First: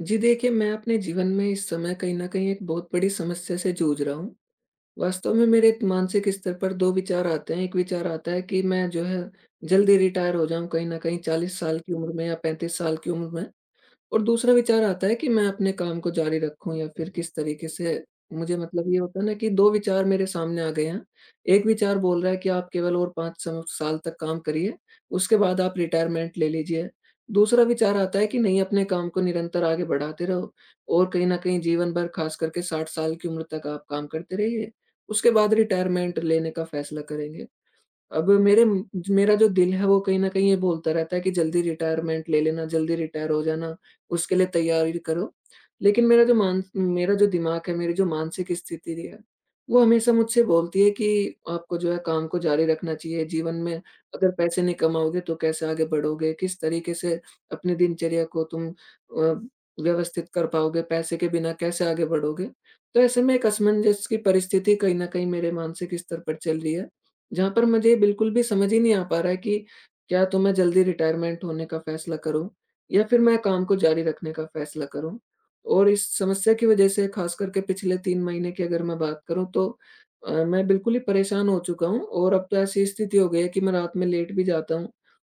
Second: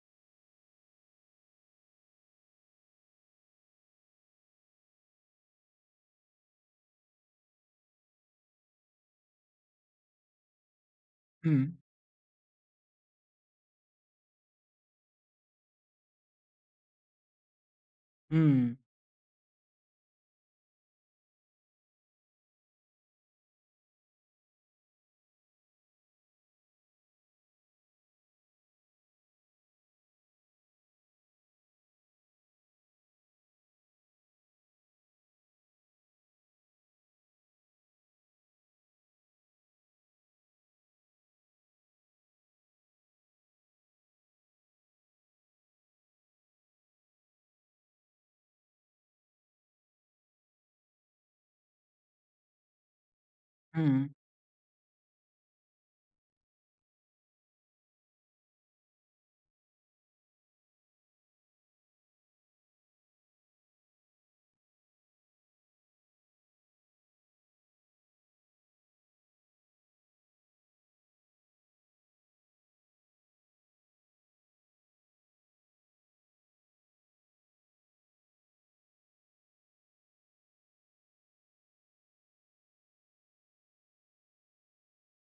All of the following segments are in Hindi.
जी देखिए, मैं अपने जीवन में इस समय कहीं न कहीं एक बहुत बड़ी समस्या से जूझ रहा हूँ। वास्तव में मेरे द मानसिक स्तर पर 2 विचार आते हैं, 1 विचार आता है कि मैं जो है जल्दी रिटायर हो जाऊँ कहीं न कहीं 40 हुँ। साल की उम्र में या 35 साल की उम्र में। और दूसरा विचार आता है कि मैं अपने काम को जारी रखूँ या फिर किस तरीके से मुझे हुँ। मतलब ये होता है ना कि 2 विचार मेरे सामने आ गए हैं, 1 विचार बोल रहा है कि आप केवल और 5 स साल तक काम करिए, उसके बाद आप रिटायरमेंट ले लीजिए। दूसरा विचार आता है कि नहीं अपने काम को निरंतर आगे बढ़ाते रहो और कहीं न कहीं जीवन भर खासकर के 60 साल की उम्र तक आप काम करते रहिए, उसके बाद रिटायरमेंट लेने का फैसला करेंगे। अब मेरे म ज मेरा जो दिल है वो कहीं न कहीं ये बोलता रहता है कि जल्दी रिटायरमेंट ले लेना, जल्दी रिटायर हो जाना, उसके लिए तैयारी करो। लेकिन मेरा जो मान उम, मेरा जो दिमाग है, मेरी जो मानसिक स्थिति रही है, वो हमेशा मुझसे बोलती है कि आपको जो है काम को जारी रखना चाहिए, जीवन में हुँ। अगर पैसे नहीं कमाओगे तो कैसे आगे बढ़ोगे? किस तरीके से अपनी दिनचर्या को तुम अ, व्यवस्थित कर पाओगे? पैसे के बिना कैसे आगे बढ़ोगे? तो ऐसे में एक असमंजस की परिस्थिति कहीं न कहीं मेरे मानसिक स्तर पर चल रही है, जहाँ पर मुझे ये बिल्कुल भी समझ ही नहीं आ पा रहा है कि, क्या तो मैं जल्दी रिटायरमेंट होने का फैसला करूँ या फिर मैं काम को जारी रखने का फैसला करूँ? और इस समस्या की वजह से खासकर के पिछले 3 महीने की अगर मैं बात करूँ तो अ, मैं बिल्कुल ही परेशान हो चुका हूँ और अब तो ऐसी स्थिति हो गई है कि मैं रात में लेट भी जाता हूँ,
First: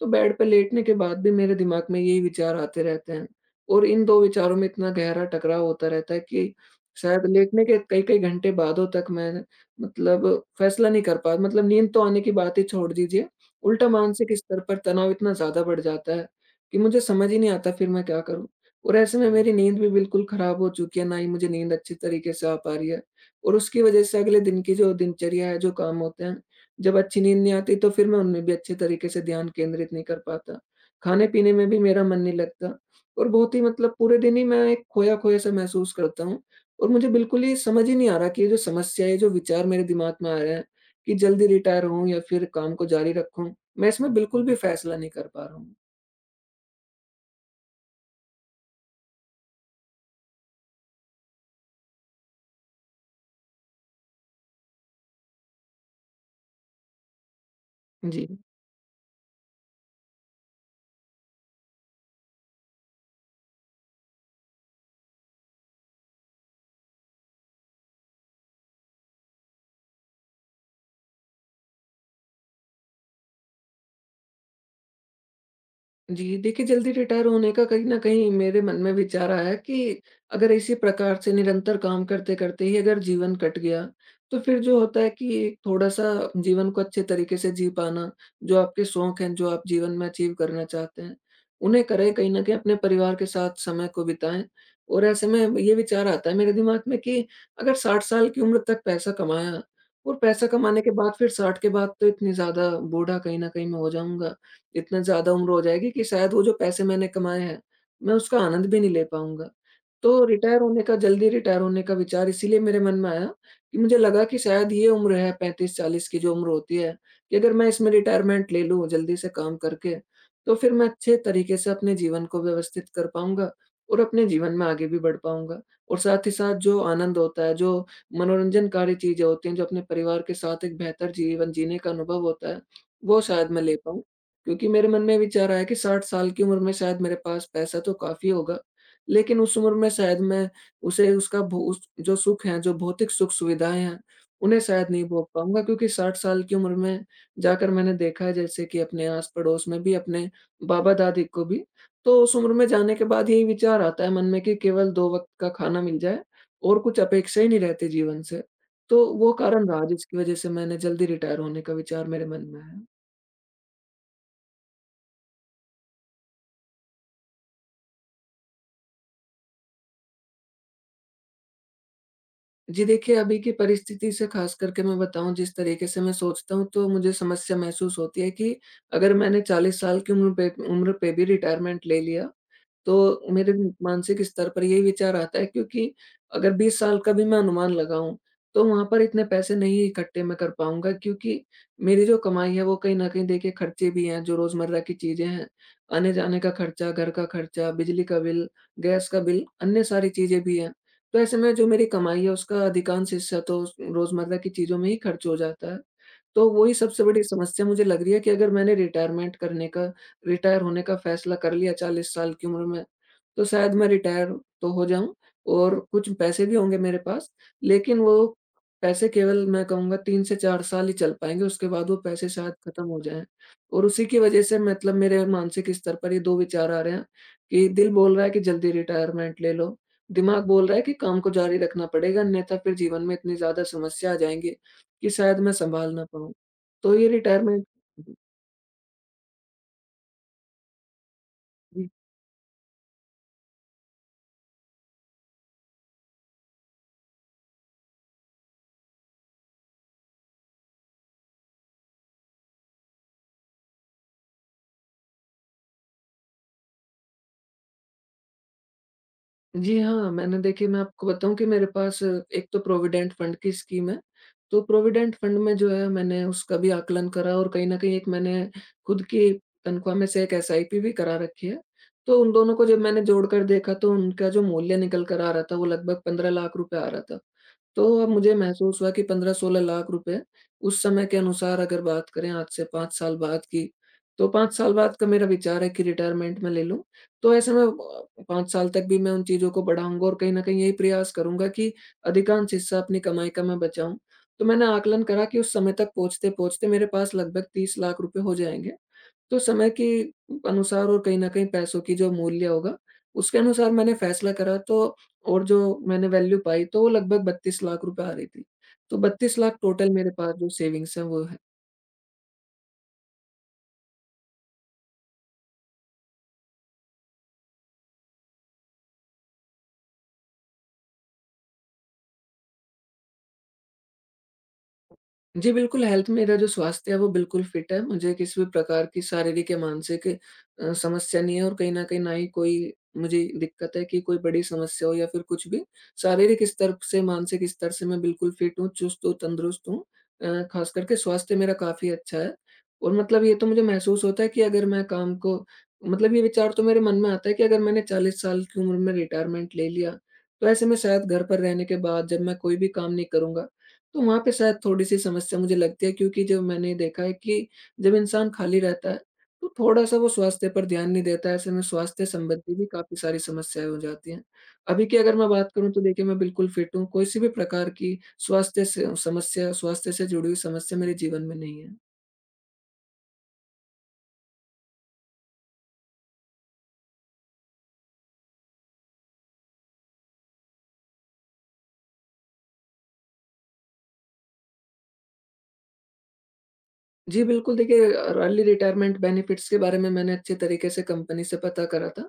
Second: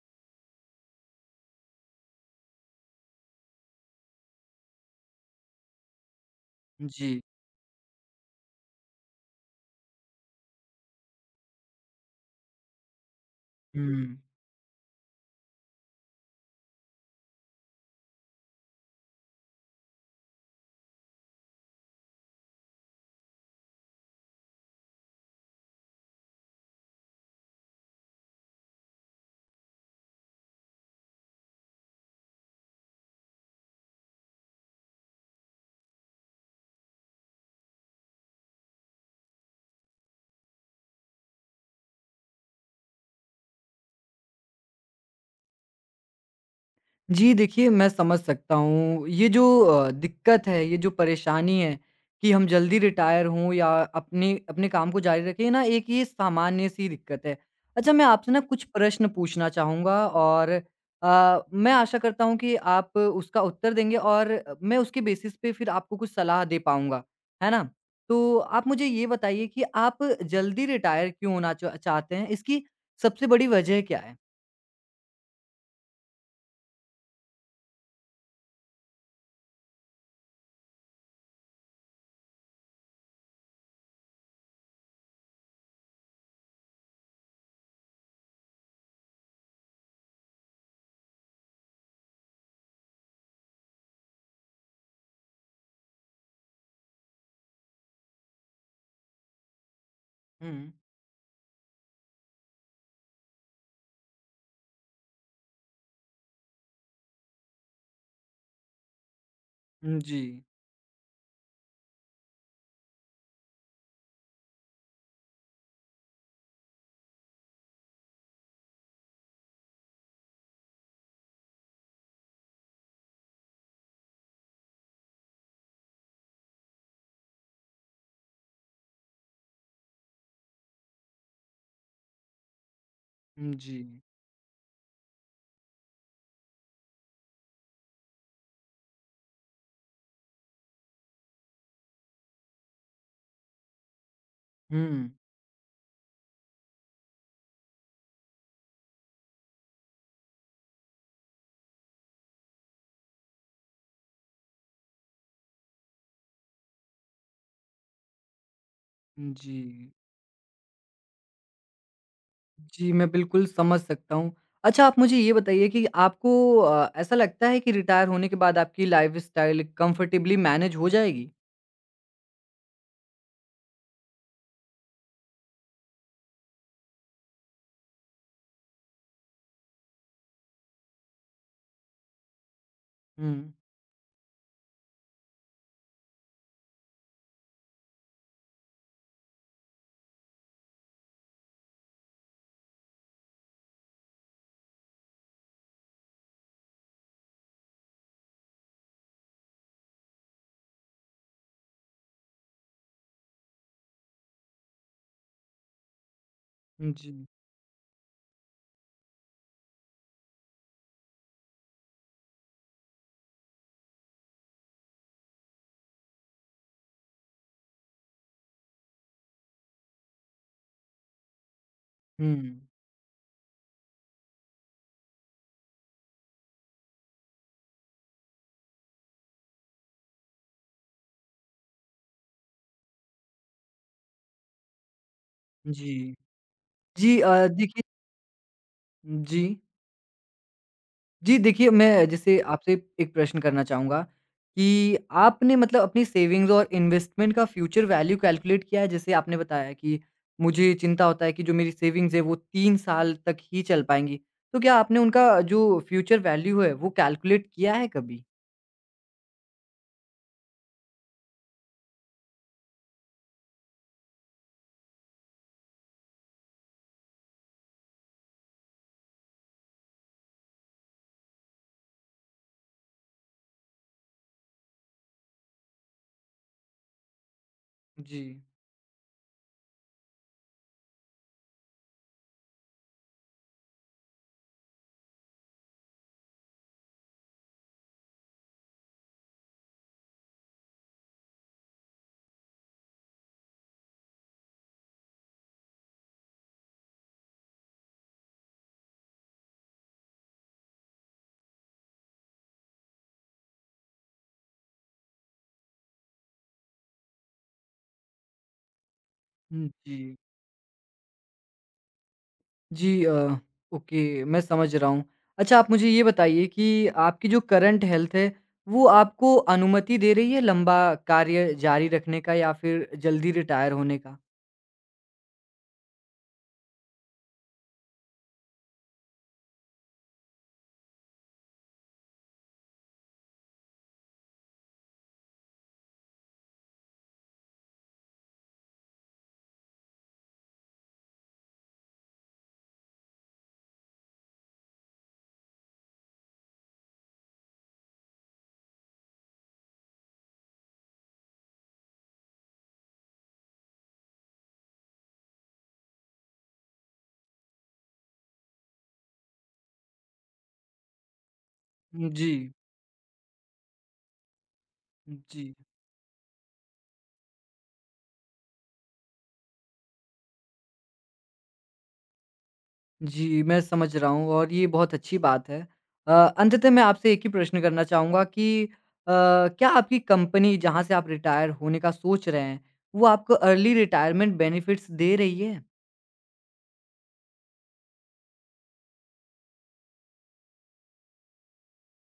तो बेड पे लेटने के बाद भी मेरे दिमाग में यही विचार आते रहते हैं। और इन 2 विचारों में इतना गहरा टकराव होता रहता है कि, जी। शायद लेटने के कई-कई घंटे बादों तक मैं मतलब फैसला नहीं कर पा मतलब नींद तो आने की बात ही छोड़ दीजिए। उल्टा हुँ। मानसिक स्तर पर तनाव इतना ज़्यादा बढ़ जाता है, कि मुझे समझ ही नहीं आता फिर मैं क्या करूँ? और ऐसे में मेरी नींद भी बिल्कुल खराब हो चुकी है, ना ही मुझे नींद अच्छी तरीके से आ पा रही है और उसकी वजह से अगले दिन की जो दिनचर्या है, जो काम होते हैं, जब अच्छी नींद नहीं आती तो फिर मैं उनमें भी अच्छे तरीके से ध्यान केंद्रित नहीं कर पाता। खाने-पीने में भी मेरा मन नहीं लगता और बहुत ही मतलब पूरे दिन ही मैं एक खोया-खोया सा महसूस करता हूँ और मुझे बिल्कुल ही समझ ही नहीं आ रहा कि ये जो समस्या है, जो विचार मेरे दिमाग में आया है, कि जल्दी रिटायर होऊँ या फिर काम को जारी रखूँ। मैं इसमें बिल्कुल भी फैसला नहीं कर पा रहा हूँ। जी देखिए, मैं समझ सकता हूँ, ये जो अ, दिक्कत है, ये जो परेशानी है, कि हम ज़ल्दी रिटायर हों या अपने अपने काम को जारी रखें ना, एक ये सामान्य-सी दिक्क़त है। अच्छा मैं आपसे जी। ना कुछ प्रश्न पूछना चाहूँगा और अ, मैं आशा करता हूँ कि आप उसका उत्तर देंगे और अ, मैं उसके बेसिस पे फिर आपको कुछ सलाह दे पाऊँगा, है ना? तो आप मुझे ये बताइए कि आप ज़ल्दी रिटायर क्यों होना चा चाहते हैं? इसकी सबसे बड़ी वज़ह क्या है? जी देखिए, ज़ल्दी रिटायर होने का कहीं न कहीं मेरे मन में विचार आया कि, अगर इसी प्रकार से निरंतर काम करते-करते ही अगर जीवन कट गया, तो फिर जो होता है कि एक थोड़ा-सा जीवन को अच्छे तरीके से जी पाना, जो आपके शौक़ हैं, जो आप जीवन में अचीव करना चाहते हैं, उन्हें करें, कहीं न कहीं अपने परिवार के साथ समय को बिताएँ। और ऐसे में ब ये विचार आता है मेरे दिमाग़ में कि अगर 60 साल की उम्र तक पैसा कमाया और पैसा हुँ, हुँ। कमाने के बाद फिर 60 के बाद तो इतनी ज़्यादा बूढ़ा कहीं न कहीं मैं हो जाऊँगा, इतना ज़्यादा उम्र हो जाएगी, कि शायद वो जो पैसे मैंने कमाएँ हैं, मैं उसका आनंद भी नहीं ले पाऊँगा। हुँ, तो जी। रिटायर होने का ज़ल्दी रिटायर होने का विचार इसीलिए मेरे मन में आया, कि मुझे लगा कि शायद ये उम्र है 35-40 की जो उम्र होती है, कि अगर मैं इसमें रिटायरमेंट ले लूँ, ज़ल्दी से काम करके, तो फिर मैं अच्छे तरीके से अपने जीवन को व्यवस्थित कर पाऊँगा और अपने जीवन में आगे भी बढ़ पाऊँगा। और साथ ही साथ जो आनंद होता है, जो मनोरंजनकारी चीजें होती हैं, जो अपने परिवार के साथ एक बेहतर जीवन जीने का अनुभव होता है, वो शायद मैं ले जी। पाऊँ, क्योंकि मेरे मन में विचार आया कि 60 साल की उम्र में शायद मेरे पास पैसा तो काफ़ी होगा, लेकिन उस उम्र में शायद मैं उसे उसका भू स जो सुख हैं, जो भौतिक सुख-सुविधाएँ हैं, उन्हें शायद नहीं हुँ। भोग पाऊँगा। क्योंकि 60 साल की उम्र में जाकर मैंने देखा है जैसे कि अपने आस-पड़ोस में भी, अपने बाबा-दादी को भी, तो उस उम्र में जाने के बाद यही विचार आता है मन में कि केवल 2 वक़्त का खाना मिल जाए और कुछ अपेक्षा ही नहीं रहती जीवन से। तो वो कारण रहा जी। जिसकी वज़ह से मैंने ज़ल्दी रिटायर होने का विचार मेरे मन में है। जी, मैं बिल्कुल समझ सकता हूँ। अच्छा, आप मुझे ये बताइए कि आपको अ, ऐसा लगता है कि रिटायर होने के बाद आपकी लाइफ़स्टाइल कम्फ़र्टेबली मैनेज हो जाएगी? जी, देखिए, अभी की परिस्थिति से ख़ासकर के मैं बताऊँ, जिस तरीक़े से मैं सोचता हूँ तो मुझे समस्या महसूस होती है कि, अगर मैंने 40 साल की उम्र पे उम्र पे भी रिटायरमेंट ले लिया, तो मेरे हुँ। मानसिक स्तर पर यही विचार आता है, क्योंकि अगर 20 साल का भी मैं अनुमान लगाऊँ, तो वहाँ पर इतने पैसे नहीं इकट्ठे मैं कर पाऊँगा, क्योंकि मेरी जो कमाई है वो कहीं न कहीं देखिए ख़र्चे भी हैं जो रोज़मर्रा की चीज़ें हैं। आने-जाने का ख़र्चा, घर का ख़र्चा, बिजली का बिल, गैस का बिल, अन्य सारी चीज़ें भी हैं, तो ऐसे में जो मेरी कमाई है उसका अधिकांश हिस्सा तो उस रोज़मर्रा की चीज़ों में ही ख़र्च हो जाता है। तो वो ही हुँ, सबसे बड़ी जी। समस्या मुझे लग रही है कि अगर मैंने रिटायरमेंट करने का रिटायर होने का फ़ैसला कर लिया 40 साल की उम्र में, तो शायद मैं रिटायर तो हो जाऊँ और कुछ पैसे भी होंगे मेरे पास। लेक़िन वो पैसे केवल मैं कहूँगा 3 से 4 साल ही चल पाएँगे, उसके बाद वो पैसे शायद हुँ। ख़त्म हो जाएँ और उसी की वजह से मतलब मेरे मानसिक स्तर पर ये 2 विचार आ रहे हैं, कि दिल बोल रहा है कि जल्दी रिटायरमेंट ले लो, दिमाग बोल रहा है कि काम को जारी रखना पड़ेगा, अन्यथा फ़िर जीवन में इतनी ज़्यादा समस्या आ जाएँगी, कि शायद मैं सँभाल ना जी। पाऊँ। तो ये जी अ, रिटायरमेंट देखिए जी। उ, जी। जी, देखिए उ मैं जैसे आपसे, एक प्रश्न करना चाहूँगा कि, आपने मतलब अपनी सेविंग्स और इन्वेस्टमेंट का फ्यूचर वैल्यू कैलकुलेट किया है। जैसे आपने बताया कि मुझे चिंता होता है कि जो मेरी सेविंग्स है, वो 3 साल तक ही चल पाएँगी। तो क्या आपने उनका जो फ्यूचर वैल्यू है, वो कैलकुलेट किया है कभी? जी हाँ, मैंने देखिए, मैं आपको बताऊँ कि मेरे पास एक तो प्रोविडेंट फण्ड की स्कीम है, तो प्रोविडेंट फण्ड में जो है मैंने उसका भी आकलन करा और कहीं न कहीं एक मैंने खुद की तनख्वाह में से 1 एसआईपी भी करा रखी है। तो उन दोनों को जब मैंने जोड़ कर देखा, तो उनका जो मूल्य निकल कर आ रहा था वो लगभग 15 लाख रुपए आ रहा था। तो उ, अब मुझे जी। महसूस हुआ कि 15-16 लाख रुपए, उस समय के अनुसार अगर बात करें आज से 5 साल बाद की, तो 5 साल बाद का मेरा विचार है कि रिटायरमेंट मैं ले लूँ। तो ऐसे में अ, 5 साल तक भी मैं उन चीज़ों को बढ़ाऊँगा और कहीं न कहीं यही प्रयास करूँगा कि अधिकांश हिस्सा अपनी कमाई का मैं बचाऊँ। तो मैंने आकलन करा कि उस समय तक पहुँचते-पहुँचते मेरे पास लगभग 30 लाख रुपए हो जाएँगे। तो समय की अनुसार और कहीं न कहीं पैसों की जो मूल्य होगा, उसके अनुसार मैंने फैसला करा तो और जो मैंने वैल्यू पाई तो वो लगभग 32 लाख रुपए आ रही थी। तो 32 लाख रुपए हुँ, टोटल मेरे जी। पास जो सेविंग्स है वो है। जी अ, ओके मैं समझ रहा हूँ। अच्छा आप मुझे ये बताइए कि आपकी जो करंट हेल्थ है वो आपको अनुमति दे रही है लंबा कार्य जारी रखने का या फ़िर जल्दी रिटायर होने का? जी बिल्कुल, हेल्थ मेरा जो स्वास्थ्य है वो बिल्कुल फिट है। मुझे किसी भी प्रकार की शारीरिक या मानसिक अ, समस्या नहीं है और कहीं न कहीं ना ही कोई मुझे दिक़्क़त है कि कोई बड़ी समस्या हो या फ़िर कुछ भी। शारीरिक स्तर से, मानसिक स्तर से मैं बिल्कुल फिट हूँ, चुस्त हूँ, तंदुरुस्त हूँ। अ, ख़ासकर के स्वास्थ्य मेरा काफ़ी अच्छा है और मतलब ये तो मुझे महसूस होता है कि अगर मैं काम को मतलब ये विचार तो मेरे मन में आता है कि अगर मैंने 40 साल की उम्र में रिटायरमेंट ले लिया तो ऐसे में शायद घर पर रहने के बाद जब मैं कोई भी काम नहीं करूँगा तो वहाँ पे शायद थोड़ी-सी समस्या मुझे लगती है क्योंकि जो मैंने देखा है कि जब इंसान खाली रहता है, तो थोड़ा-सा वो स्वास्थ्य पर ध्यान नहीं देता है। ऐसे में स्वास्थ्य जी। संबंधी भी काफ़ी सारी समस्याएँ हो जाती हैं। अभी की अगर मैं बात जी। करूँ तो देखिए मैं बिल्कुल फिट हूँ। कोई सी भी प्रकार की स्वास्थ्य से समस्या स्वास्थ्य से जुड़ी हुई समस्या मेरे जीवन में नहीं है। जी, मैं समझ रहा हूँ और ये बहुत अच्छी बात है। अ, अंततः मैं आपसे एक ही प्रश्न करना चाहूँगा कि अ, क्या आपकी कंपनी जहाँ से आप रिटायर होने का सोच रहे हैं, वो आपको अर्ली रिटायरमेंट बेनिफिट्स दे रही है? जी, बिल्कुल, देखिए अ, र अर्ली रिटायरमेंट बेनेफिट्स के बारे में मैंने अच्छे तरीके से कंपनी से पता करा था।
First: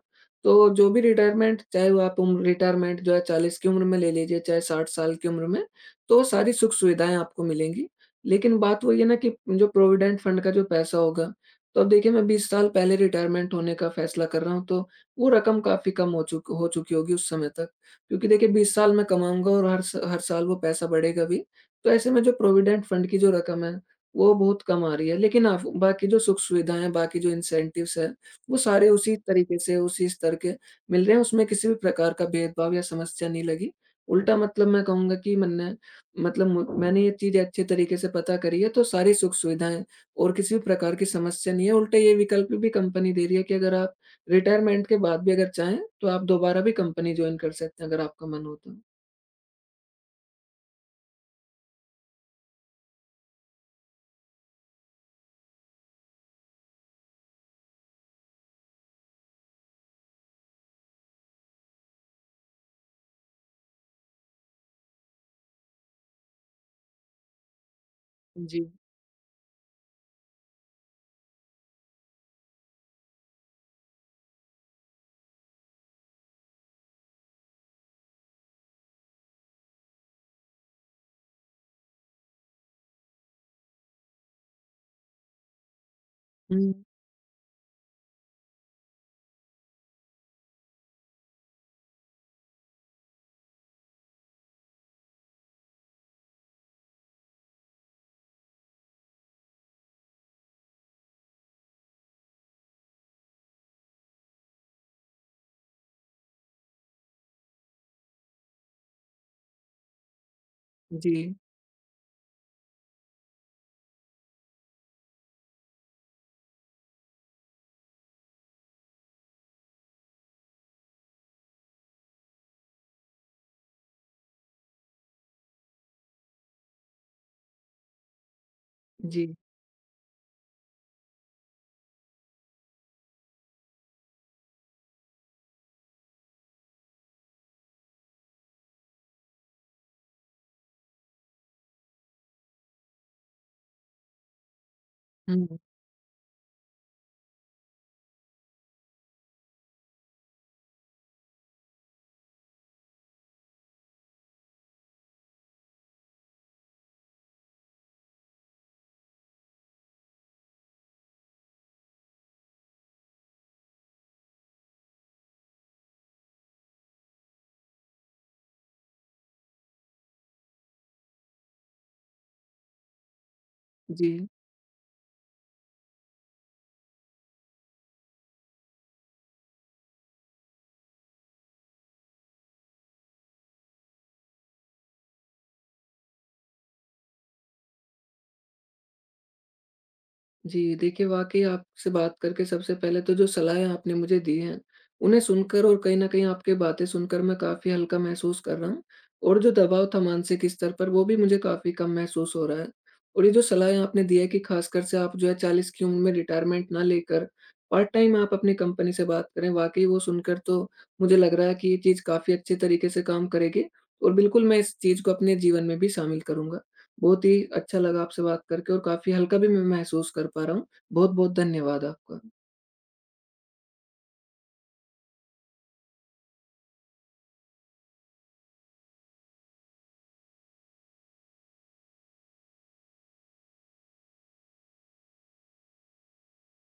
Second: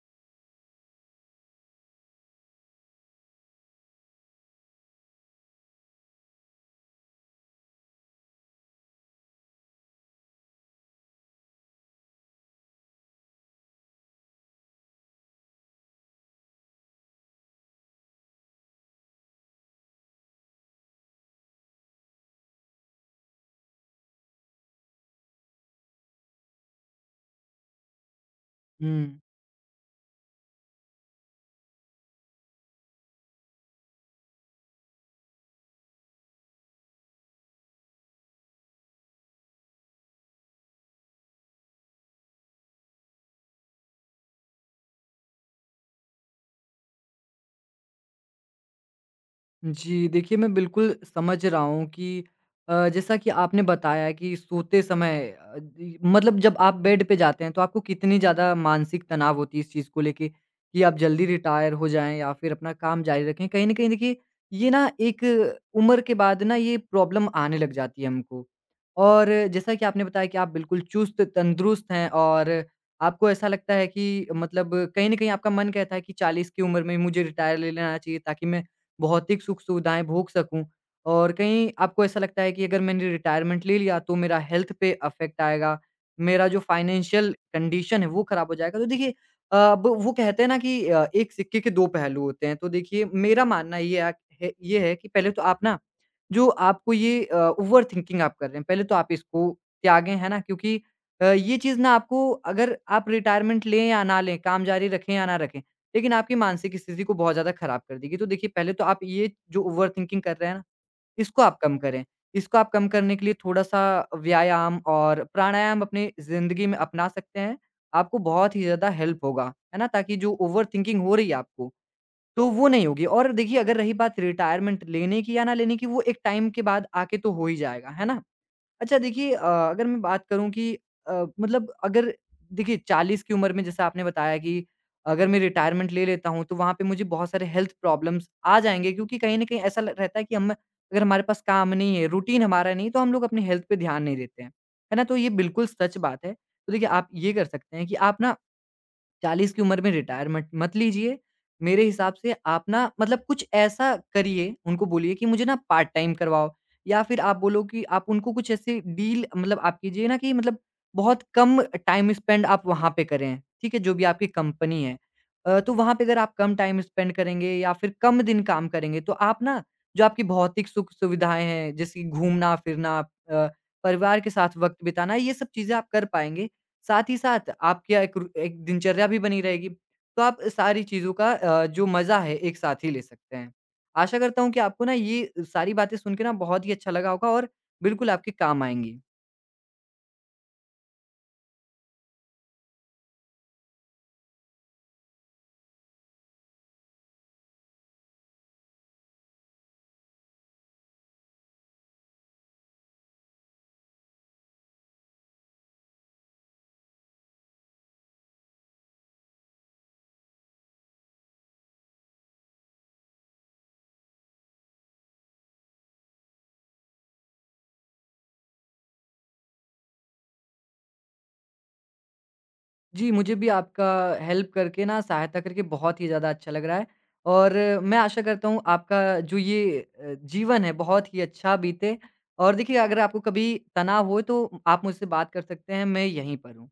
तो जो भी रिटायरमेंट चाहे वो आप उम, रिटायरमेंट जो है 40 की उम्र में ले लीजिए, चाहे 60 साल की उम्र में, तो सारी सुख-सुविधाएँ आपको मिलेंगी। लेकिन बात वही है ना, कि जो प्रोविडेंट फण्ड का जो पैसा होगा, तो अब देखिए मैं 20 साल पहले रिटायरमेंट होने का फैसला कर रहा हूँ, तो वो रकम काफ़ी कम हो चूक हो चुकी होगी उस समय तक। क्योंकि देखिए, 20 साल मैं कमाऊँगा और हर स हर साल वो पैसा बढ़ेगा भी, तो ऐसे में जो प्रोविडेंट फण्ड की जो रकम है, वो बहुत कम आ रही है। लेकिन आफ़ बाकी जो सुख-सुविधाएँ हैं, बाकी जो इंसेंटिव्स हैं, वो सारे उसी हुँ। तरीके से, उसी स्तर के मिल रहे हैं, उसमें किसी भी प्रकार का भेदभाव या समस्या नहीं लगी। उल्टा मतलब मैं कहूँगा कि मन्ने मतलब म मैंने ये चीज़ें अच्छे तरीके से पता करी है, तो सारी सुख-सुविधाएँ और किसी भी प्रकार की समस्या नहीं है। उल्टा ये विकल्प भी कंपनी दे रही है कि अगर आप रिटायरमेंट के बाद भी अगर चाहें, तो आप दोबारा भी कंपनी जॉइन कर सकते हैं अगर आपका मन हो तो। जी, देखिए मैं बिल्कुल समझ रहा हूँ कि अ, जैसा कि आपने बताया कि सोते समय अ, दी मतलब जब आप बेड पे जाते हैं तो आपको कितनी ज़्यादा मानसिक तनाव होती है इस चीज को लेके, कि आप जल्दी रिटायर हो जाएँ या फिर अपना काम ज़ारी रखें, कहीं न कहीं देखिए, ये ना एक उम्र के बाद ना ये प्रॉब्लम आने लग जाती है हमको। जी। और जैसा कि आपने बताया कि आप बिल्कुल चुस्त-तंदुरुस्त हैं और आपको ऐसा लगता है कि मतलब कहीं न कहीं आपका मन कहता है कि 40 की उम्र में मुझे रिटायर ले लेना चाहिए ताकि मैं भौतिक सुख-सुविधाएँ भोग सकूँ। और कहीं आपको ऐसा लगता है कि अगर मैंने रिटायरमेंट ले लिया, तो मेरा हेल्थ पे अफेक्ट आएगा, मेरा जो हुँ। फाइनेंशियल कंडीशन है वो खराब हो जाएगा। तो देखिए अ, ब वो कहते हैं ना कि अ, एक सिक्के के दो पहलू होते हैं, तो देखिए मेरा मानना ये अ क है ये है कि पहले तो आप ना, जो आपको ये अ, ओवरथिंकिंग आप कर रहे हैं, पहले तो आप इसको त्यागें, हैं ना? क्योंकि अ, ये चीज़ ना आपको अगर आप रिटायरमेंट लें या ना लें, काम जारी रखें या ना रखें, लेकिन आपकी मानसिक स्थिति को बहुत ज़्यादा खराब कर देगी। तो देखिए पहले तो आप ये जो ओवरथिंकिंग कर रहे हैं ना, जी। इसको आप कम करें, इसको आप कम करने के लिए थोड़ा-सा व्यायाम और प्राणायाम अपनी ज़िंदगी में अपना सकते हैं। आपको बहुत ही ज़्यादा हेल्प होगा, है ना? ताकि जो ओवरथिंकिंग हो रही है आपको, तो वो नहीं होगी और देखिए अगर रही बात रिटायरमेंट लेने की या ना लेने की, वो एक टाइम के बाद आके तो हो ही जाएगा, है ना? अच्छा देखिए जी। अ, अगर मैं बात करूँ कि अ, मतलब अगर देखिए 40 की उम्र में जैसा आपने बताया कि अगर मैं रिटायरमेंट ले लेता हूँ, तो वहाँ पे मुझे बहुत सारे हेल्थ प्रॉब्लम्स आ जाएँगे क्योंकि कहीं न कहीं ऐसा ल रहता है कि अम, अगर हमारे पास काम नहीं है, रूटीन हमारा नहीं हैं, तो हम लोग अपनी हेल्थ पर ध्यान नहीं देते हैं, है ना? तो ये हुँ। बिल्कुल सच बात है। तो देखिए, आप ये कर सकते हैं कि आप ना, 40 की उम्र में रिटायरमेंट मत लीजिए, मेरे हिसाब से आप ना मतलब कुछ ऐसा करिए, उनको बोलिए कि मुझे ना पार्ट-टाइम करवाओ या फिर आप बोलो कि आप उनको कुछ ऐसी डील मतलब आप कीजिए ना, कि मतलब बहुत कम टाइम स्पेंड आप वहाँ पे करें, ठीक है? जो भी आपकी कंपनी है। अ, तो वहाँ पे अगर आप कम टाइम स्पेंड करेंगे या फिर कम दिन काम करेंगे, तो आप ना जो आपकी भौतिक सुख-सुविधाएँ हैं, जैसे कि घूमना-फिरना अ, परिवार जी। के साथ वक़्त बिताना, ये सब चीज़ें आप कर पाएँगे। साथ ही साथ आपकी क्या एक रू एक दिनचर्या भी बनी रहेगी, तो आप अ, सारी चीज़ों का अ, जो मज़ा है एक साथ ही ले सकते हैं। आशा करता हूँ कि आपको ना ये सारी बातें सुनके ना बहुत ही अच्छा लगा होगा और बिल्कुल आपके काम आएँगी। जी, देखिए वाक़ई आपसे बात करके सबसे पहले तो जो सलाहें आपने मुझे दी हैं, उन्हें सुनकर और कहीं न कहीं आपकी बातें सुनकर मैं काफ़ी हल्का महसूस कर रहा हूँ और जो दबाव था मानसिक स्तर पर वो भी मुझे काफ़ी कम महसूस हो रहा है। और ये जो सलाहें आपने दी हैं कि खासकर से आप जो है 40 की उम्र में रिटायरमेंट ना लेकर, पार्ट-टाइम आप अपनी कंपनी से बात करें। वाक़ई वो सुनकर तो मुझे लग रहा है कि ये चीज़ काफ़ी अच्छी तरीके से काम करेगी और बिल्कुल मैं इस चीज़ को अपने जीवन में भी शामिल करूँगा। बहुत ही अच्छा लगा आपसे बात करके और काफ़ी हल्का भी मैं महसूस कर पा रहा हूँ, बहुत-बहुत धन्यवाद आपका। जी, मुझे भी आपका हेल्प करके ना, सहायता करके बहुत ही ज़्यादा अच्छा लग रहा है और मैं आशा करता हूँ, आपका जो ये अ, जीवन है बहुत ही अच्छा बीते। और देखिए अगर आपको कभी तनाव हो, तो आप मुझसे बात कर सकते हैं, मैं यहीं पर हूँ।